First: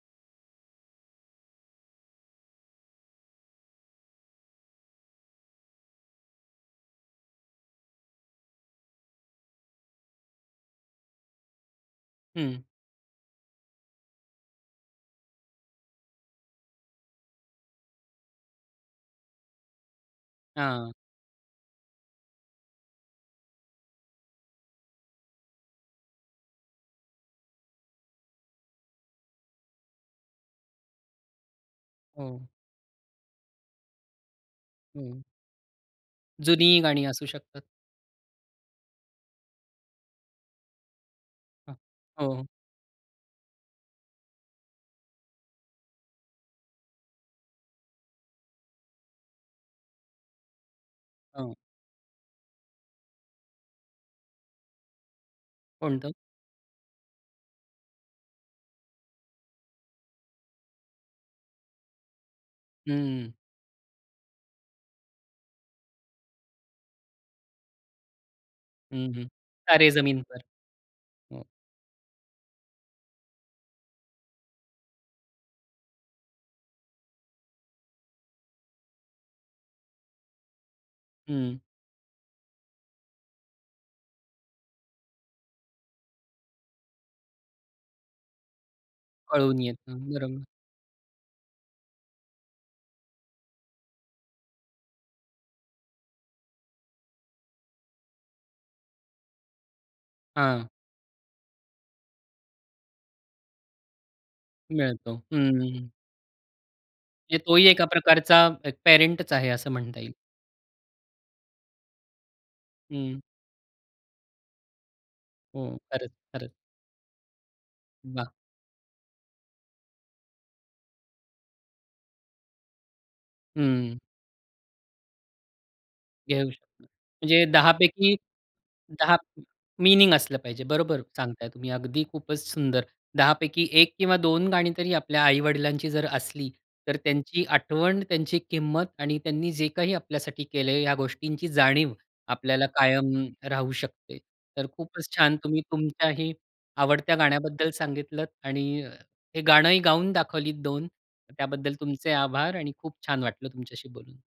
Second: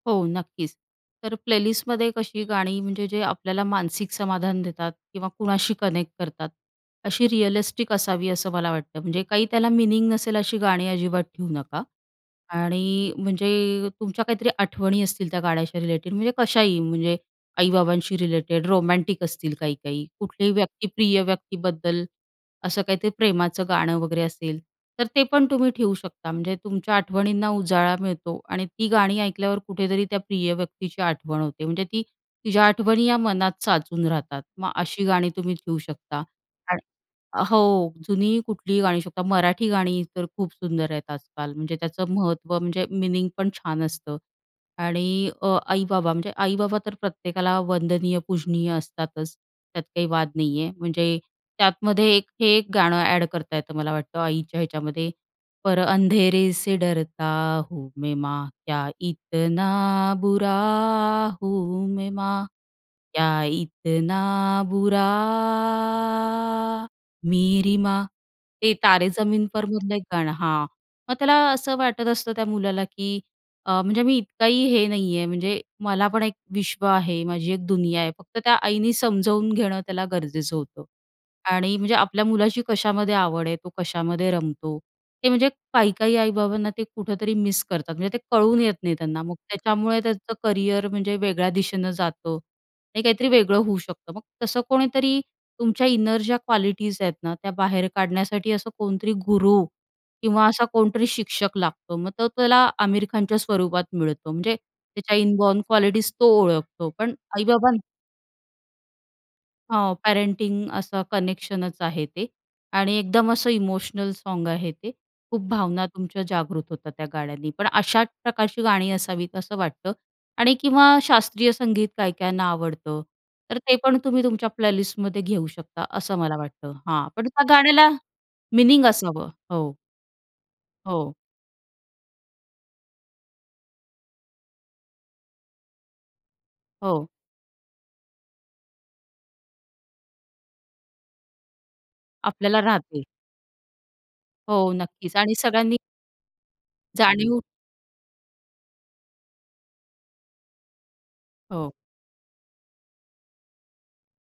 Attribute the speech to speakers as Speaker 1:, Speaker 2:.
Speaker 1: हो नक्कीच, तर प्लेलिस्टमध्ये कशी गाणी म्हणजे जे आपल्याला मानसिक समाधान देतात किंवा कुणाशी कनेक्ट करतात, अशी रिअलिस्टिक असावी असं मला वाटतं. म्हणजे काही त्याला मीनिंग नसेल अशी गाणी अजिबात ठेवू नका
Speaker 2: हं.
Speaker 1: आणि म्हणजे तुमच्या काहीतरी आठवणी असतील त्या गाण्याच्या रिलेटेड, म्हणजे कशाही, म्हणजे आई-बाबांशी रिलेटेड, रोमॅन्टिक असतील काही-काही, कुठल्याही व्यक्ती,
Speaker 2: हां.
Speaker 1: प्रिय व्यक्तीबद्दल असं काहीतरी प्रेमाचं गाणं वगैरे असेल, तर ते पण तुम्ही ठेवू शकता. म्हणजे तुमच्या आठवणींना उजाळा मिळतो आणि ती गाणी ऐकल्यावर कुठेतरी त्या प्रिय व्यक्तीची आठवण होते, म्हणजे ती
Speaker 2: हो.
Speaker 1: तिच्या आठवणी या मनात साचून राहतात. मग अशी
Speaker 2: हं.
Speaker 1: गाणी तुम्ही ठेवू शकता
Speaker 2: जुनी ही
Speaker 1: आणि
Speaker 2: गाणी असू शकतात.
Speaker 1: हो, जुनी कुठलीही गाणी होऊ शकतात. मराठी गाणी तर खूप सुंदर आहेत आजकाल,
Speaker 2: हां.
Speaker 1: म्हणजे त्याचं
Speaker 2: हो.
Speaker 1: महत्त्व, म्हणजे मीनिंग पण छान असतं आणि अ, आई-बाबा, म्हणजे आई-बाबा तर प्रत्येकाला वंदनीय, पूजनीय असतातच, त्यात काही वाद नाहीये. म्हणजे
Speaker 2: हो.
Speaker 1: त्यातमध्ये एक हे एक गाणं अ‍ॅड करता येतं मला वाटतं, आईच्या ह्याच्यामध्ये, पर
Speaker 2: कोणतं?
Speaker 1: अंधेरे से डरता हूँ मैं माँ, क्या इतना बुरा हूँ मैं माँ,
Speaker 2: हं.
Speaker 1: क्या इतना बुरा मेरी माँ. ते "तारे
Speaker 2: हं, हं
Speaker 1: जमीन पर"
Speaker 2: "तारे
Speaker 1: मधलं एक
Speaker 2: जमीन
Speaker 1: गाणं
Speaker 2: पर."
Speaker 1: हां, मग त्याला
Speaker 2: हं.
Speaker 1: असं वाटत असतं त्या मुलाला की अ, म्हणजे मी इतकाही हे नाहीये, म्हणजे मला पण एक विश्व आहे, माझी एक दुनिया आहे. फक्त त्या आईने समजावून घेणं त्याला गरजेचं होतं
Speaker 2: हं.
Speaker 1: आणि म्हणजे आपल्या मुलाची कशामध्ये आवड आहे, तो कशामध्ये रमतो ते, म्हणजे काही-काही आई-बाबांना ते कुठेतरी मिस करतात, म्हणजे ते कळून येत नाही त्यांना. मग
Speaker 2: कळून येतं.
Speaker 1: त्याच्यामुळे त्याचं
Speaker 2: बरोबर.
Speaker 1: करिअर म्हणजे वेगळ्या दिशेनं जातं, हे काहीतरी वेगळं होऊ शकतं. मग तसं कोणीतरी तुमच्या इनर ज्या क्वालिटीज आहेत ना, त्या बाहेर काढण्यासाठी असं कोणतरी गुरू किंवा असा
Speaker 2: हां.
Speaker 1: कोणतरी शिक्षक लागतो. मग तो त्याला आमिर खानच्या स्वरूपात मिळतो, म्हणजे
Speaker 2: मिळतो.
Speaker 1: त्याच्या इनबॉर्न
Speaker 2: हं.
Speaker 1: क्वालिटीज तो ओळखतो. पण
Speaker 2: म्हणजे तोही
Speaker 1: आई-बाबा
Speaker 2: एका प्रकारचा एक पॅरेंटचा आहे असं
Speaker 1: हो,
Speaker 2: म्हणता येईल.
Speaker 1: पॅरेंटिंग असं कनेक्शनच आहे ते आणि
Speaker 2: हं.
Speaker 1: एकदम असं इमोशनल सॉन्ग आहे ते. खूप
Speaker 2: हो.
Speaker 1: भावना
Speaker 2: खरंच,
Speaker 1: तुमच्या
Speaker 2: खरंच.
Speaker 1: जागृत होतात त्या गाण्यांनी. पण अशाच
Speaker 2: वाह!
Speaker 1: प्रकारची गाणी असावीत असं वाटतं आणि किंवा शास्त्रीय संगीत काही काहींना आवडतं, तर ते पण
Speaker 2: हं.
Speaker 1: तुम्ही तुमच्या प्लेलिस्टमध्ये घेऊ शकता असं मला
Speaker 2: घेऊ
Speaker 1: वाटतं.
Speaker 2: शकतो.
Speaker 1: हां, पण
Speaker 2: म्हणजे
Speaker 1: त्या गाण्याला
Speaker 2: 10पैकी
Speaker 1: मीनिंग
Speaker 2: 10
Speaker 1: असावं, हो.
Speaker 2: मीनिंग असलं पाहिजे, बरोबर
Speaker 1: हो.
Speaker 2: सांगताय तुम्ही, अगदी खूपच सुंदर. 10पैकी 1 किंवा 2 गाणी तरी आपल्या आई-वडिलांची जर असली, तर
Speaker 1: हो.
Speaker 2: त्यांची आठवण, त्यांची किंमत आणि त्यांनी जे काही आपल्यासाठी केलंय, ह्या गोष्टींची जाणीव
Speaker 1: आपल्याला
Speaker 2: आपल्याला
Speaker 1: राहते.
Speaker 2: कायम राहू शकते. तर
Speaker 1: हो,
Speaker 2: खूपच
Speaker 1: नक्कीच आणि
Speaker 2: छान तुम्ही
Speaker 1: सगळ्यांनी
Speaker 2: तुमच्याही आवडत्या
Speaker 1: जाणीव
Speaker 2: गाण्याबद्दल सांगितलंत आणि हे गाणंही गाऊन दाखवलीत 2
Speaker 1: हो.
Speaker 2: त्याबद्दल तुमचे आभार आणि खूप छान वाटलं तुमच्याशी बोलून.